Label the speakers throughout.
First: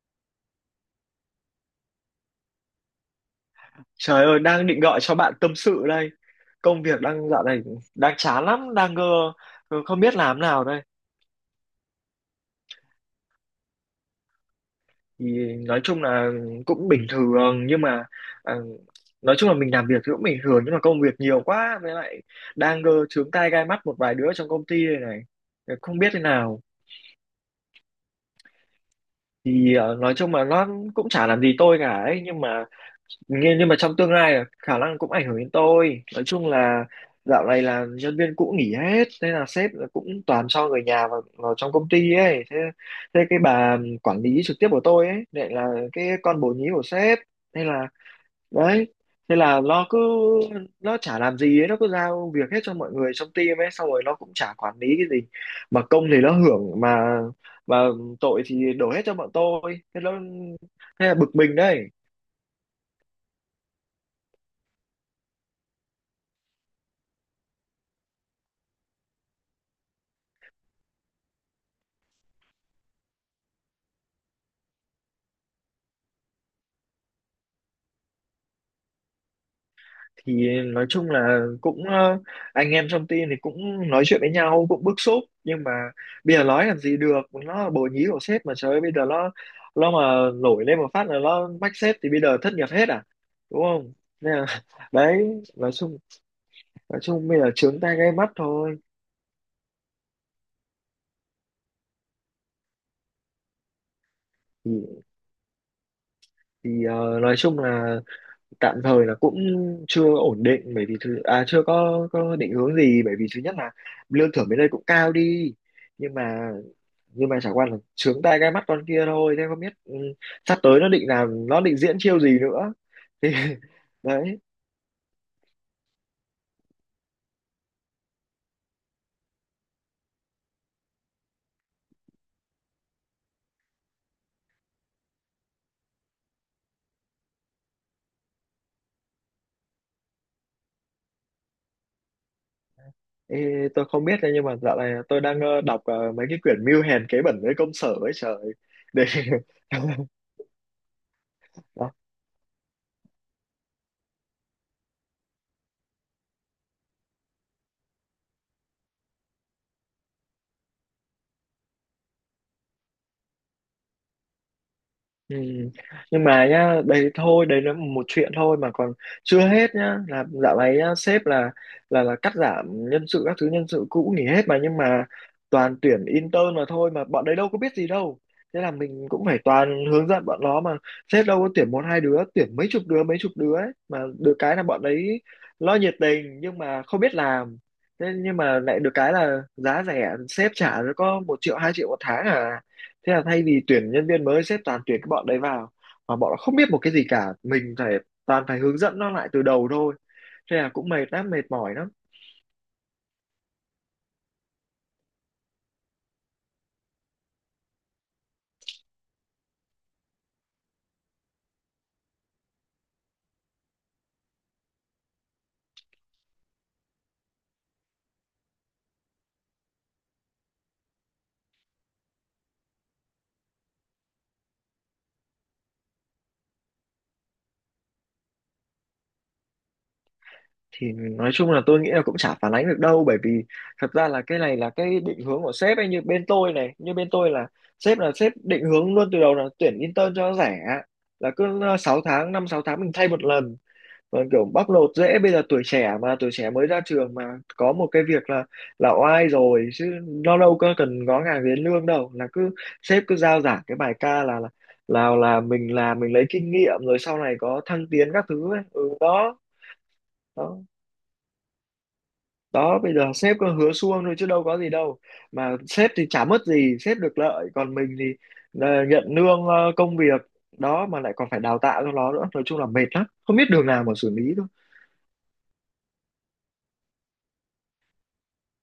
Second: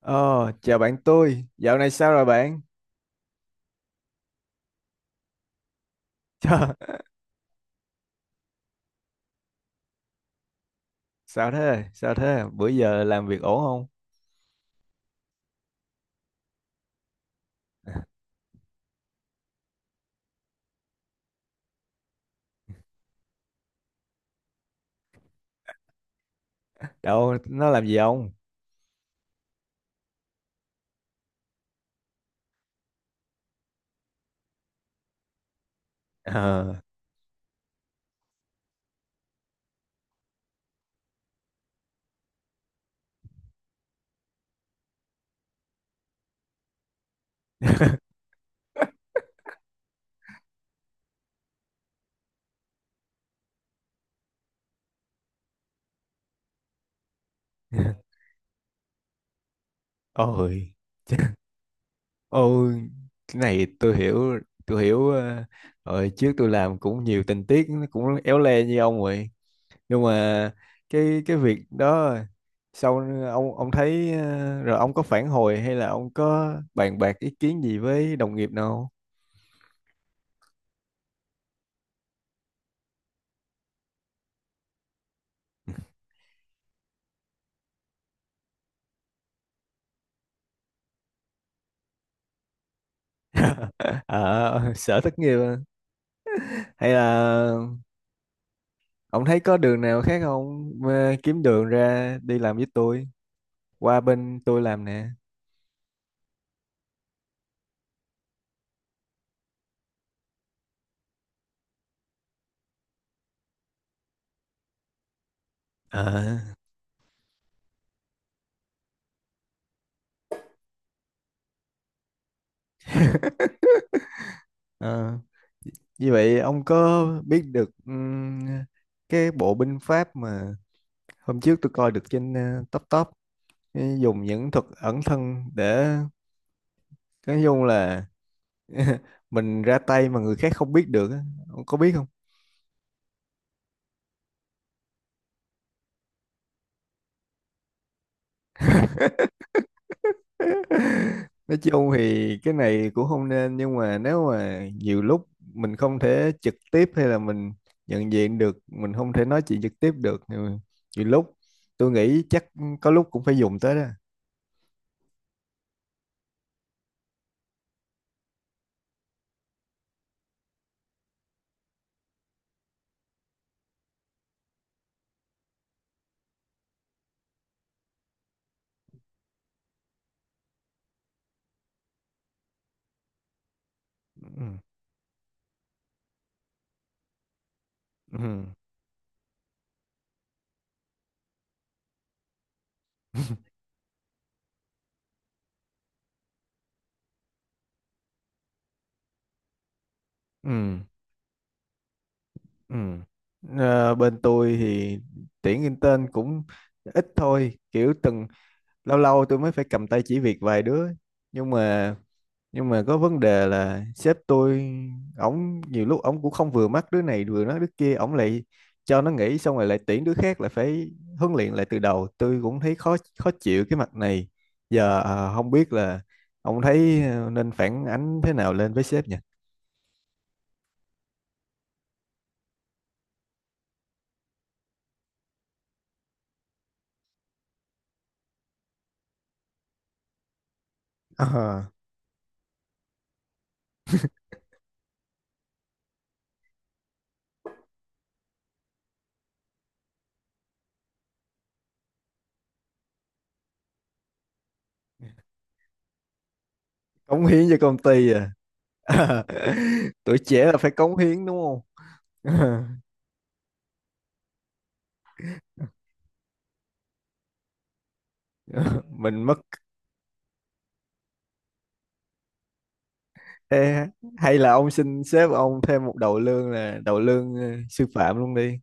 Speaker 1: Ờ, chào bạn tôi. Dạo này sao rồi bạn?
Speaker 2: Trời ơi, đang định gọi cho bạn tâm sự đây.
Speaker 1: Chà,
Speaker 2: Công việc dạo này đang chán lắm, không biết làm nào đây.
Speaker 1: sao thế? Sao thế? Bữa giờ làm việc ổn không?
Speaker 2: Thì nói chung là cũng bình thường nhưng mà à, nói chung là mình làm việc thì cũng bình thường nhưng mà công việc nhiều quá với lại đang chướng tai gai mắt một vài đứa trong công ty này này. Không biết thế nào.
Speaker 1: Đâu, nó làm gì không?
Speaker 2: Thì nói chung là nó cũng chả làm gì tôi cả ấy, nhưng mà nhưng mà trong tương lai là khả năng cũng ảnh hưởng đến tôi. Nói chung
Speaker 1: Ờ.
Speaker 2: là dạo này là nhân viên cũ nghỉ hết, thế là sếp là cũng toàn cho người nhà vào, trong công ty ấy. Thế, cái bà quản lý trực tiếp của tôi ấy lại là cái con bồ nhí của sếp. Thế là đấy, thế là nó chả làm gì ấy, nó cứ giao việc hết cho mọi người trong team ấy, xong rồi nó cũng chả quản lý cái gì, mà công thì nó hưởng, mà tội thì đổ hết cho bọn tôi. Thế nó,
Speaker 1: Ôi,
Speaker 2: thế là bực mình đấy.
Speaker 1: ôi, cái này tôi hiểu. Ờ, Rồi trước tôi làm cũng nhiều tình tiết nó cũng éo le như ông vậy. Nhưng mà cái việc đó sau ông thấy rồi ông có phản hồi hay là ông có bàn bạc ý kiến gì với đồng nghiệp nào?
Speaker 2: Thì nói chung là cũng anh em trong team thì cũng nói chuyện với nhau cũng bức xúc, nhưng mà bây giờ nói làm gì được, nó là bồ nhí của sếp mà. Trời ơi, bây giờ nó mà nổi lên một phát là nó mách sếp thì bây giờ thất nghiệp hết à, đúng không. Nên là,
Speaker 1: À, sở thất
Speaker 2: đấy,
Speaker 1: nghiệp.
Speaker 2: nói chung
Speaker 1: Hay
Speaker 2: nói chung bây giờ
Speaker 1: là
Speaker 2: trướng tai gai mắt thôi.
Speaker 1: ông thấy có đường nào khác không? Ờ, Kiếm đường ra đi làm với tôi, qua bên tôi
Speaker 2: thì,
Speaker 1: làm nè.
Speaker 2: nói chung là tạm thời là cũng chưa ổn định, bởi vì thứ à chưa có định hướng gì, bởi vì thứ nhất là lương thưởng bên đây cũng cao đi, nhưng
Speaker 1: Ờ.
Speaker 2: mà chẳng qua là trướng tai gai mắt con kia thôi, thế không biết sắp tới nó định diễn chiêu gì nữa thì đấy.
Speaker 1: Ờ, như vậy ông có biết được cái bộ binh pháp mà hôm trước tôi coi được trên top top, dùng những thuật ẩn thân để nói chung là mình ra tay mà người khác không biết được á. Ông có biết không?
Speaker 2: Thì tôi không biết đấy, nhưng mà dạo này tôi đang đọc mấy cái quyển mưu hèn kế bẩn với công sở ấy, trời, để
Speaker 1: Nói chung thì cái này cũng không nên, nhưng mà nếu mà nhiều lúc mình không thể trực tiếp hay là mình nhận diện được mình không thể nói chuyện trực tiếp được thì nhiều lúc tôi nghĩ chắc có lúc cũng phải dùng tới đó.
Speaker 2: Ừ. Nhưng mà nhá, đấy thôi, đấy là một chuyện thôi mà còn chưa hết nhá, là dạo này nhá, sếp là cắt giảm nhân sự các thứ, nhân sự cũ nghỉ hết mà, nhưng mà toàn tuyển intern mà thôi, mà bọn đấy đâu có biết gì đâu. Thế là mình cũng phải toàn hướng dẫn bọn nó, mà sếp đâu có tuyển một hai đứa, tuyển mấy chục đứa ấy mà. Được
Speaker 1: Ừ.
Speaker 2: cái là bọn đấy lo nhiệt tình nhưng mà không biết làm. Thế nhưng
Speaker 1: Ừ.
Speaker 2: mà lại được cái là giá rẻ, sếp trả có 1 triệu 2 triệu một tháng à, thế là thay vì tuyển nhân viên mới sếp toàn tuyển cái bọn đấy vào, mà bọn nó không biết một cái gì cả, mình phải toàn phải hướng dẫn nó lại từ đầu thôi. Thế là
Speaker 1: Ừ.
Speaker 2: cũng mệt lắm, mệt mỏi lắm.
Speaker 1: Ừ. Ờ, bên tôi thì tuyển intern cũng ít thôi, kiểu từng lâu lâu tôi mới phải cầm tay chỉ việc vài đứa, nhưng mà nhưng mà có vấn đề là sếp tôi, ổng nhiều lúc ổng cũng không vừa mắt đứa này vừa nói đứa kia, ổng lại cho nó nghỉ xong rồi lại tuyển đứa khác, lại phải huấn luyện lại từ đầu, tôi cũng thấy khó khó chịu cái mặt này giờ. Không biết là ông thấy nên phản ánh thế nào lên với sếp nhỉ?
Speaker 2: Thì nói chung là tôi nghĩ là cũng chả phản ánh được đâu, bởi vì thật ra là cái này là cái định hướng của sếp ấy. Như bên tôi này, như bên tôi là sếp định hướng luôn từ đầu là tuyển intern cho nó rẻ, là cứ
Speaker 1: À,
Speaker 2: 6 tháng 5-6 tháng mình thay một lần. Vâng, kiểu bóc lột dễ. Bây giờ tuổi trẻ mà, tuổi trẻ mới ra trường mà có một cái việc là oai rồi chứ, nó đâu có cần ngó ngàng đến lương đâu, là cứ sếp cứ giao giảng cái bài ca là là mình làm mình lấy kinh nghiệm rồi sau
Speaker 1: cống
Speaker 2: này
Speaker 1: hiến cho
Speaker 2: có
Speaker 1: công
Speaker 2: thăng tiến
Speaker 1: ty
Speaker 2: các
Speaker 1: à,
Speaker 2: thứ ấy. Ừ đó
Speaker 1: tuổi trẻ
Speaker 2: đó
Speaker 1: là phải cống hiến đúng không?
Speaker 2: đó bây giờ sếp cứ hứa suông thôi chứ đâu có gì đâu, mà sếp thì chả mất gì, sếp được lợi, còn mình thì nhận
Speaker 1: Mình mất.
Speaker 2: lương công việc đó, mà lại còn phải đào tạo cho nó nữa. Nói chung là mệt lắm, không biết đường nào
Speaker 1: Ê,
Speaker 2: mà xử lý
Speaker 1: hay
Speaker 2: thôi.
Speaker 1: là ông xin sếp ông thêm một đầu lương, là đầu lương sư phạm luôn đi.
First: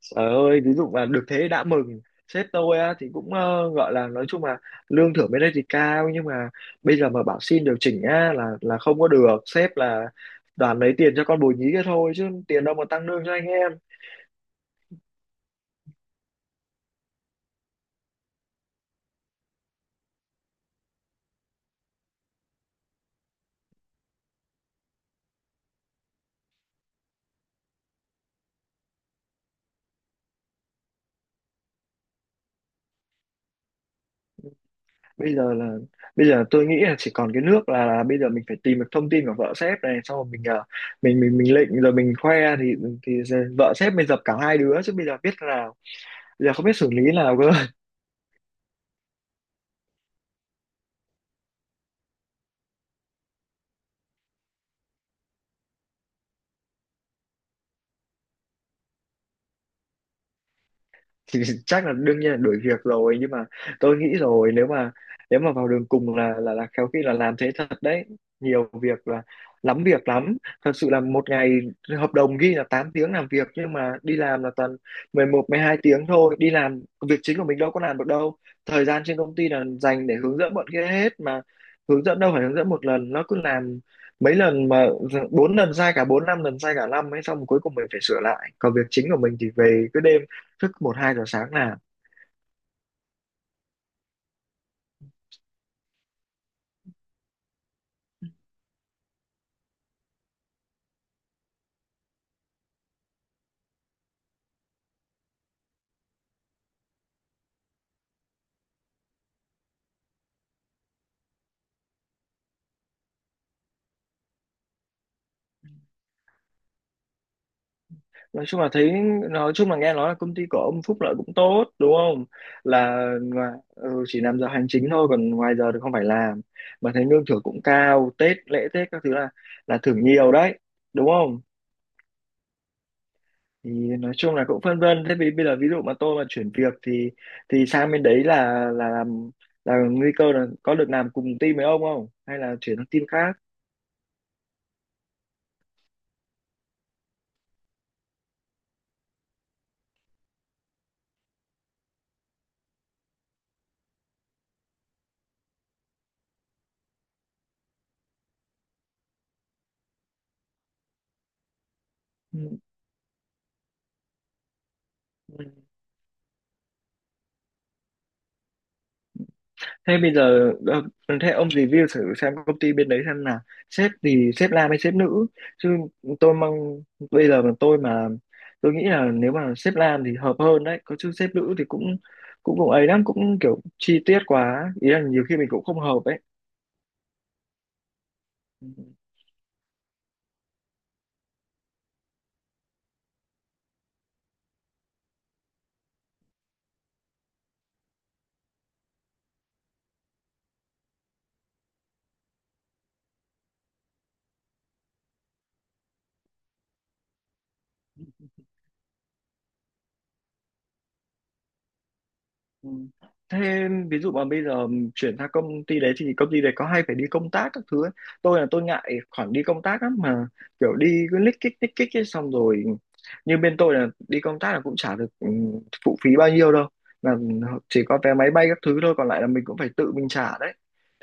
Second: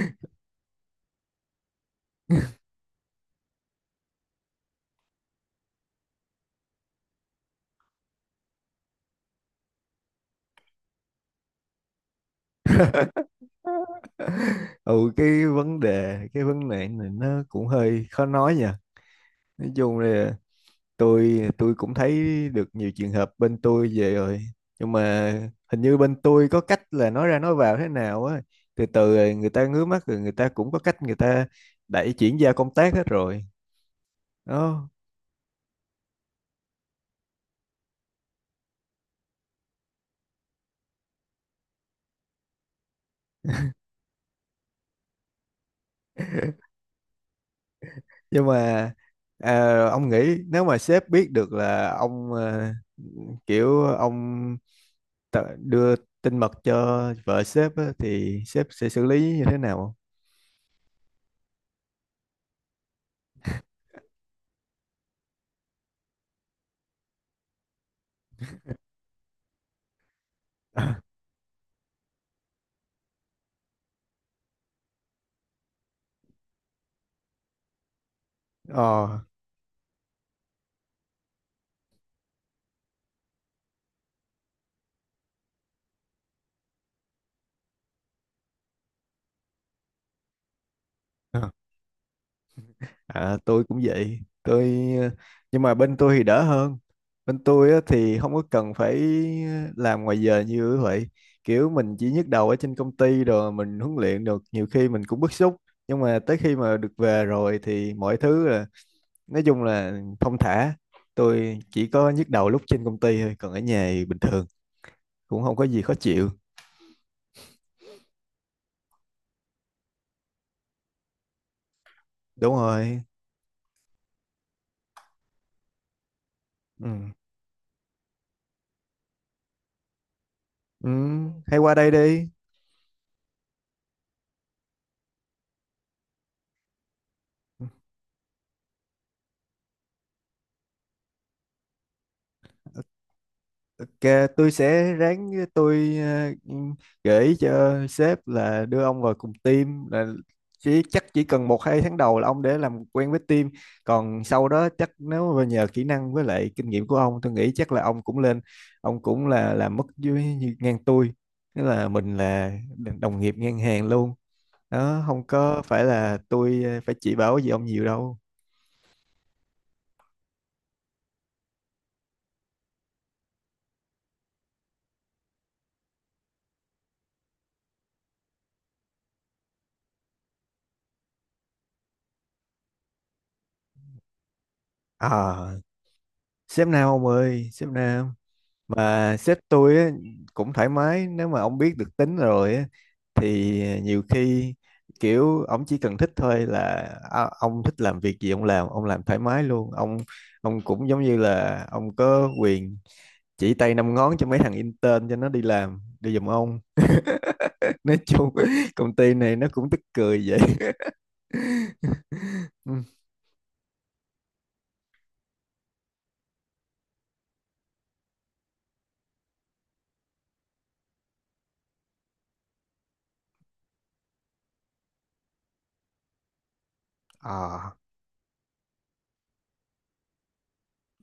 Speaker 2: Trời ơi, ví dụ mà được thế đã mừng. Sếp tôi á, thì cũng gọi là nói chung là lương thưởng bên đây thì cao, nhưng mà bây giờ mà bảo xin điều chỉnh á là không có được. Sếp là toàn lấy tiền cho con bồ nhí kia thôi chứ tiền đâu mà tăng lương cho anh em.
Speaker 1: Ừ, cái vấn đề này nó cũng hơi khó nói nha. Nói chung là tôi cũng thấy được nhiều trường hợp bên tôi về rồi, nhưng mà hình như bên tôi có cách là nói ra nói vào thế nào á, từ từ rồi người ta ngứa mắt rồi, người ta cũng có cách, người ta đẩy chuyển giao công tác hết rồi đó.
Speaker 2: Bây giờ là bây giờ tôi nghĩ là chỉ còn cái nước là, bây giờ mình phải tìm được thông tin của vợ sếp này, xong rồi mình mình lịnh rồi mình khoe thì thì vợ sếp mình dập cả hai đứa, chứ bây giờ biết thế nào. Bây giờ không biết xử lý nào cơ.
Speaker 1: Nhưng mà, à, ông nghĩ nếu mà sếp biết được là ông, kiểu ông tự đưa tin mật cho vợ sếp á, thì sếp sẽ xử lý như thế nào?
Speaker 2: Thì chắc là đương nhiên là đuổi việc rồi, nhưng mà tôi nghĩ rồi, nếu mà vào đường cùng là khéo khi là làm thế thật đấy. Nhiều việc là, lắm việc lắm. Thật sự
Speaker 1: Không?
Speaker 2: là một ngày hợp đồng ghi là 8 tiếng làm việc, nhưng mà đi làm là toàn 11-12 tiếng thôi. Đi làm việc chính của mình đâu có làm được đâu, thời gian
Speaker 1: Ờ,
Speaker 2: trên công ty là dành để hướng dẫn bọn kia hết mà. Hướng dẫn đâu phải hướng dẫn một lần, nó cứ làm mấy lần mà, bốn lần sai cả bốn, năm lần sai cả năm ấy, xong cuối cùng mình phải sửa lại, còn việc chính của mình thì về cứ đêm thức một hai giờ sáng làm.
Speaker 1: à, tôi cũng vậy. Tôi, ờ, nhưng mà bên tôi thì đỡ hơn. Bên tôi á, thì không có cần phải làm ngoài giờ như vậy. Kiểu mình chỉ nhức đầu ở trên công ty rồi mình huấn luyện được nhiều khi mình cũng bức xúc. Nhưng mà tới khi mà được về rồi thì mọi thứ là nói chung là thong thả. Tôi chỉ có nhức đầu lúc trên công ty thôi, còn ở nhà thì bình thường cũng không có gì khó chịu.
Speaker 2: Nói chung là thấy, nói chung là nghe nói là công ty của ông Phúc lợi cũng tốt, đúng không,
Speaker 1: Đúng rồi.
Speaker 2: là ngoài, ừ, chỉ làm giờ hành chính thôi còn ngoài giờ thì không phải làm,
Speaker 1: Ừ.
Speaker 2: mà thấy lương thưởng cũng cao, Tết lễ Tết các thứ là thưởng nhiều đấy,
Speaker 1: Ừ.
Speaker 2: đúng không.
Speaker 1: Hay qua đây đi. Ừ.
Speaker 2: Thì nói chung là cũng phân vân, thế vì bây giờ ví dụ mà tôi mà chuyển việc thì sang bên đấy là làm là nguy cơ là có được làm cùng team với ông không, hay là chuyển sang team khác.
Speaker 1: Ok, tôi sẽ ráng tôi gợi ý cho sếp là đưa ông vào cùng team, là chắc chỉ cần một hai tháng đầu là ông để làm quen với team, còn sau đó chắc nếu mà nhờ kỹ năng với lại kinh nghiệm của ông, tôi nghĩ chắc là ông cũng lên, ông cũng là làm mức dưới ngang tôi, nghĩa là mình
Speaker 2: Ừ.
Speaker 1: là đồng nghiệp ngang hàng luôn đó, không
Speaker 2: Ừ.
Speaker 1: có phải là tôi phải chỉ bảo gì ông nhiều đâu.
Speaker 2: Thế bây giờ thế ông review thử xem công ty bên đấy, xem là sếp thì sếp nam hay sếp nữ chứ. Tôi mong bây giờ mà tôi mà, tôi nghĩ là nếu mà sếp nam thì hợp hơn đấy có chứ, sếp nữ thì cũng cũng cũng ấy lắm, cũng kiểu chi tiết quá ý là nhiều khi mình
Speaker 1: À,
Speaker 2: cũng không hợp ấy.
Speaker 1: sếp Nam ông ơi, sếp Nam.
Speaker 2: Ừ.
Speaker 1: Mà sếp tôi á, cũng thoải mái, nếu mà ông biết được tính rồi á, thì nhiều khi kiểu ông chỉ cần thích thôi là, à, ông thích làm việc gì ông làm, ông làm thoải mái luôn, ông cũng giống như là ông có quyền chỉ tay năm ngón cho mấy thằng intern cho nó đi làm đi giùm ông. Nói chung công ty này nó cũng tức cười vậy.
Speaker 2: Ừ.
Speaker 1: Ừ.
Speaker 2: Thế ví dụ mà bây giờ chuyển sang công ty đấy thì công ty đấy có hay phải đi công tác các thứ ấy. Tôi là tôi ngại khoản đi công tác lắm, mà kiểu đi cứ lích kích ấy, xong rồi như bên tôi là đi công tác là cũng chả được phụ phí bao nhiêu đâu, là
Speaker 1: à,
Speaker 2: chỉ có vé máy bay các thứ thôi, còn lại là mình cũng phải tự mình trả đấy.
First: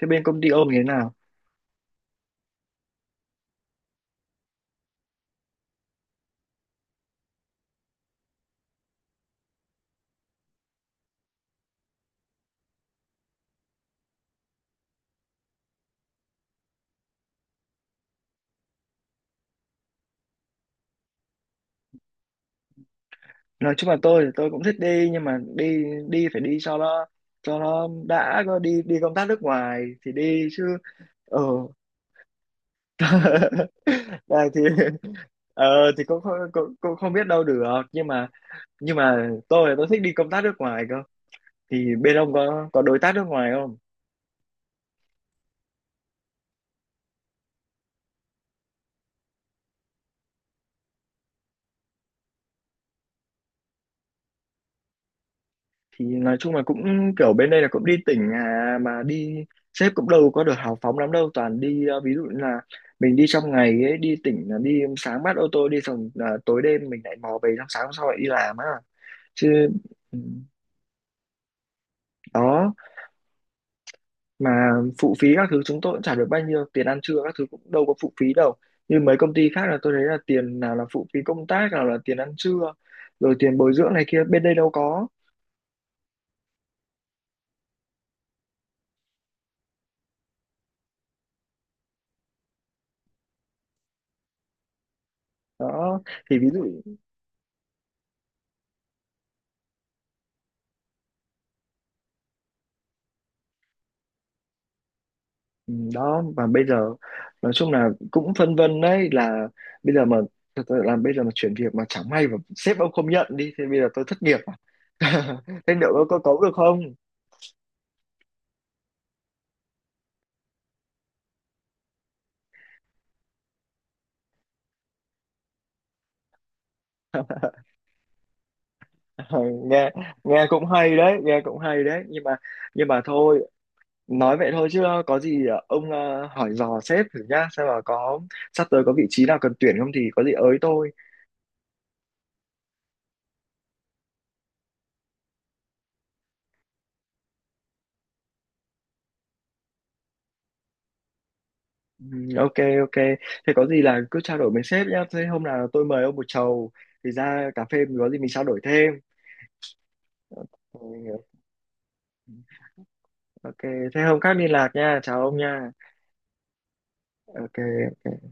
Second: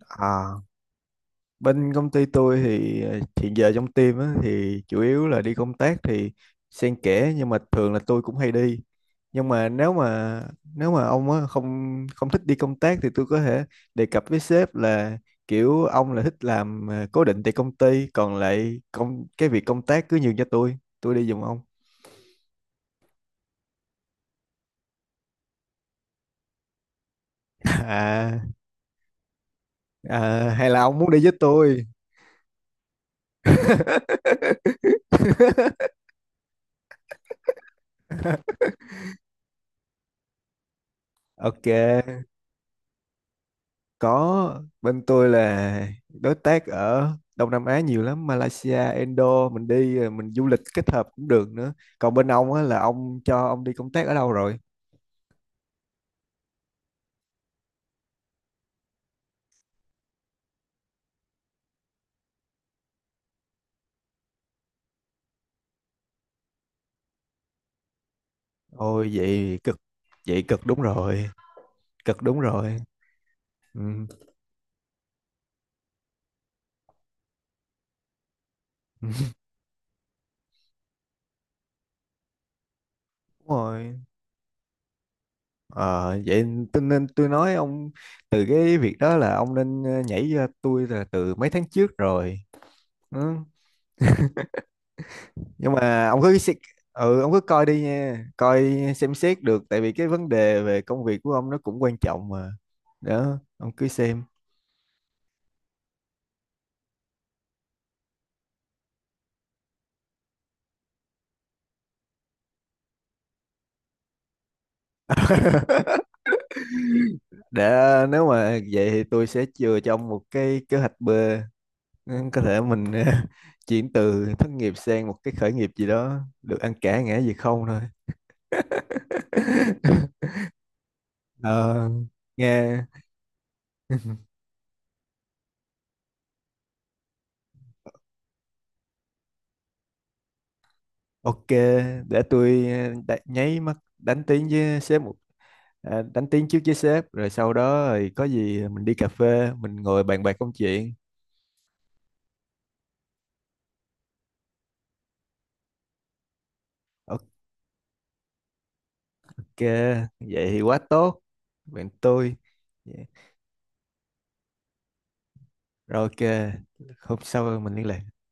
Speaker 2: Thế bên công ty
Speaker 1: à.
Speaker 2: ông như thế nào.
Speaker 1: Bên công ty tôi thì hiện giờ trong team á, thì chủ yếu là đi công tác thì xen kẽ, nhưng mà thường là tôi cũng hay đi. Nhưng mà nếu mà ông á, không không thích đi công tác thì tôi có thể đề cập với sếp là kiểu ông là thích làm cố định tại công ty, còn lại công cái việc công tác cứ nhường cho tôi đi giùm ông.
Speaker 2: Nói chung là tôi thì tôi cũng thích đi, nhưng mà đi, phải đi cho nó,
Speaker 1: À,
Speaker 2: đã, có đi đi công tác nước ngoài thì
Speaker 1: à,
Speaker 2: đi chứ.
Speaker 1: hay là ông muốn đi với
Speaker 2: Ờ,
Speaker 1: tôi?
Speaker 2: này thì thì cũng, cũng cũng không biết đâu được, nhưng mà tôi thích đi công tác nước ngoài cơ.
Speaker 1: Ok.
Speaker 2: Thì bên ông có đối tác nước ngoài không.
Speaker 1: Có, bên tôi là đối tác ở Đông Nam Á nhiều lắm, Malaysia, Indo, mình đi rồi mình du lịch kết hợp cũng được nữa. Còn bên ông á là ông cho ông đi công tác ở đâu rồi?
Speaker 2: Thì nói chung là cũng kiểu bên đây là cũng đi tỉnh à, mà đi sếp cũng đâu có được hào phóng lắm đâu, toàn đi ví dụ như là mình đi trong ngày ấy, đi tỉnh là đi sáng bắt ô tô đi, xong là tối đêm mình lại mò về, xong sáng hôm sau lại đi làm á,
Speaker 1: Ôi
Speaker 2: chứ ừ,
Speaker 1: vậy cực đúng rồi, cực đúng
Speaker 2: đó.
Speaker 1: rồi. Ừ.
Speaker 2: Mà phụ phí các thứ chúng tôi cũng trả được bao nhiêu, tiền ăn trưa các thứ cũng đâu có phụ phí đâu, như mấy công ty khác là tôi thấy là tiền nào là phụ phí công tác, nào là tiền ăn trưa, rồi
Speaker 1: Đúng
Speaker 2: tiền bồi dưỡng
Speaker 1: rồi.
Speaker 2: này kia, bên đây đâu có.
Speaker 1: Ờ, vậy tôi nên tôi nói ông, từ cái việc đó là ông nên nhảy ra tôi là từ mấy tháng trước rồi. Ừ. Nhưng
Speaker 2: Đó
Speaker 1: mà
Speaker 2: thì ví dụ,
Speaker 1: ừ ông cứ coi đi nha, coi xem xét được, tại vì cái vấn đề về công việc của ông nó cũng quan trọng mà, đó ông cứ xem.
Speaker 2: ừ, đó, và bây giờ nói chung là cũng phân vân đấy, là bây giờ mà, thật sự là bây giờ mà chuyển việc mà chẳng may mà sếp ông không nhận đi thì bây giờ tôi thất nghiệp à? Thế liệu có cấu được không.
Speaker 1: Để, nếu mà vậy thì tôi sẽ chừa cho ông một cái kế hoạch B. Ừ, có thể mình chuyển từ thất nghiệp sang một cái khởi nghiệp gì đó, được ăn cả ngã về không thôi.
Speaker 2: Nghe, cũng hay đấy, nghe cũng hay
Speaker 1: Ờ,
Speaker 2: đấy, nhưng mà
Speaker 1: nghe.
Speaker 2: thôi, nói vậy thôi, chứ có gì ông hỏi dò sếp thử nhá, xem là có sắp tới có vị trí nào cần tuyển không thì có gì ới tôi.
Speaker 1: Ok, để tôi nháy mắt đánh tiếng với sếp một, à, đánh tiếng trước với sếp rồi sau đó rồi có gì mình đi cà phê mình ngồi bàn bạc công chuyện.
Speaker 2: Ừ, ok. Ok, thế có gì là cứ trao đổi với sếp nhá. Thế hôm nào tôi mời ông một chầu, thì
Speaker 1: Ok,
Speaker 2: ra cà phê mình có gì mình trao đổi thêm.
Speaker 1: vậy thì quá tốt
Speaker 2: Ok.
Speaker 1: bạn tôi. Dạ.
Speaker 2: Ok. Thế hôm khác liên lạc nha, chào ông nha.
Speaker 1: Rồi ok, hôm
Speaker 2: Ok.
Speaker 1: sau mình liên lạc.
Speaker 2: Ok.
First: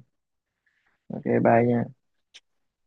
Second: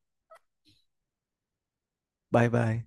Speaker 2: Ok, bye nha.
Speaker 1: Bye bye.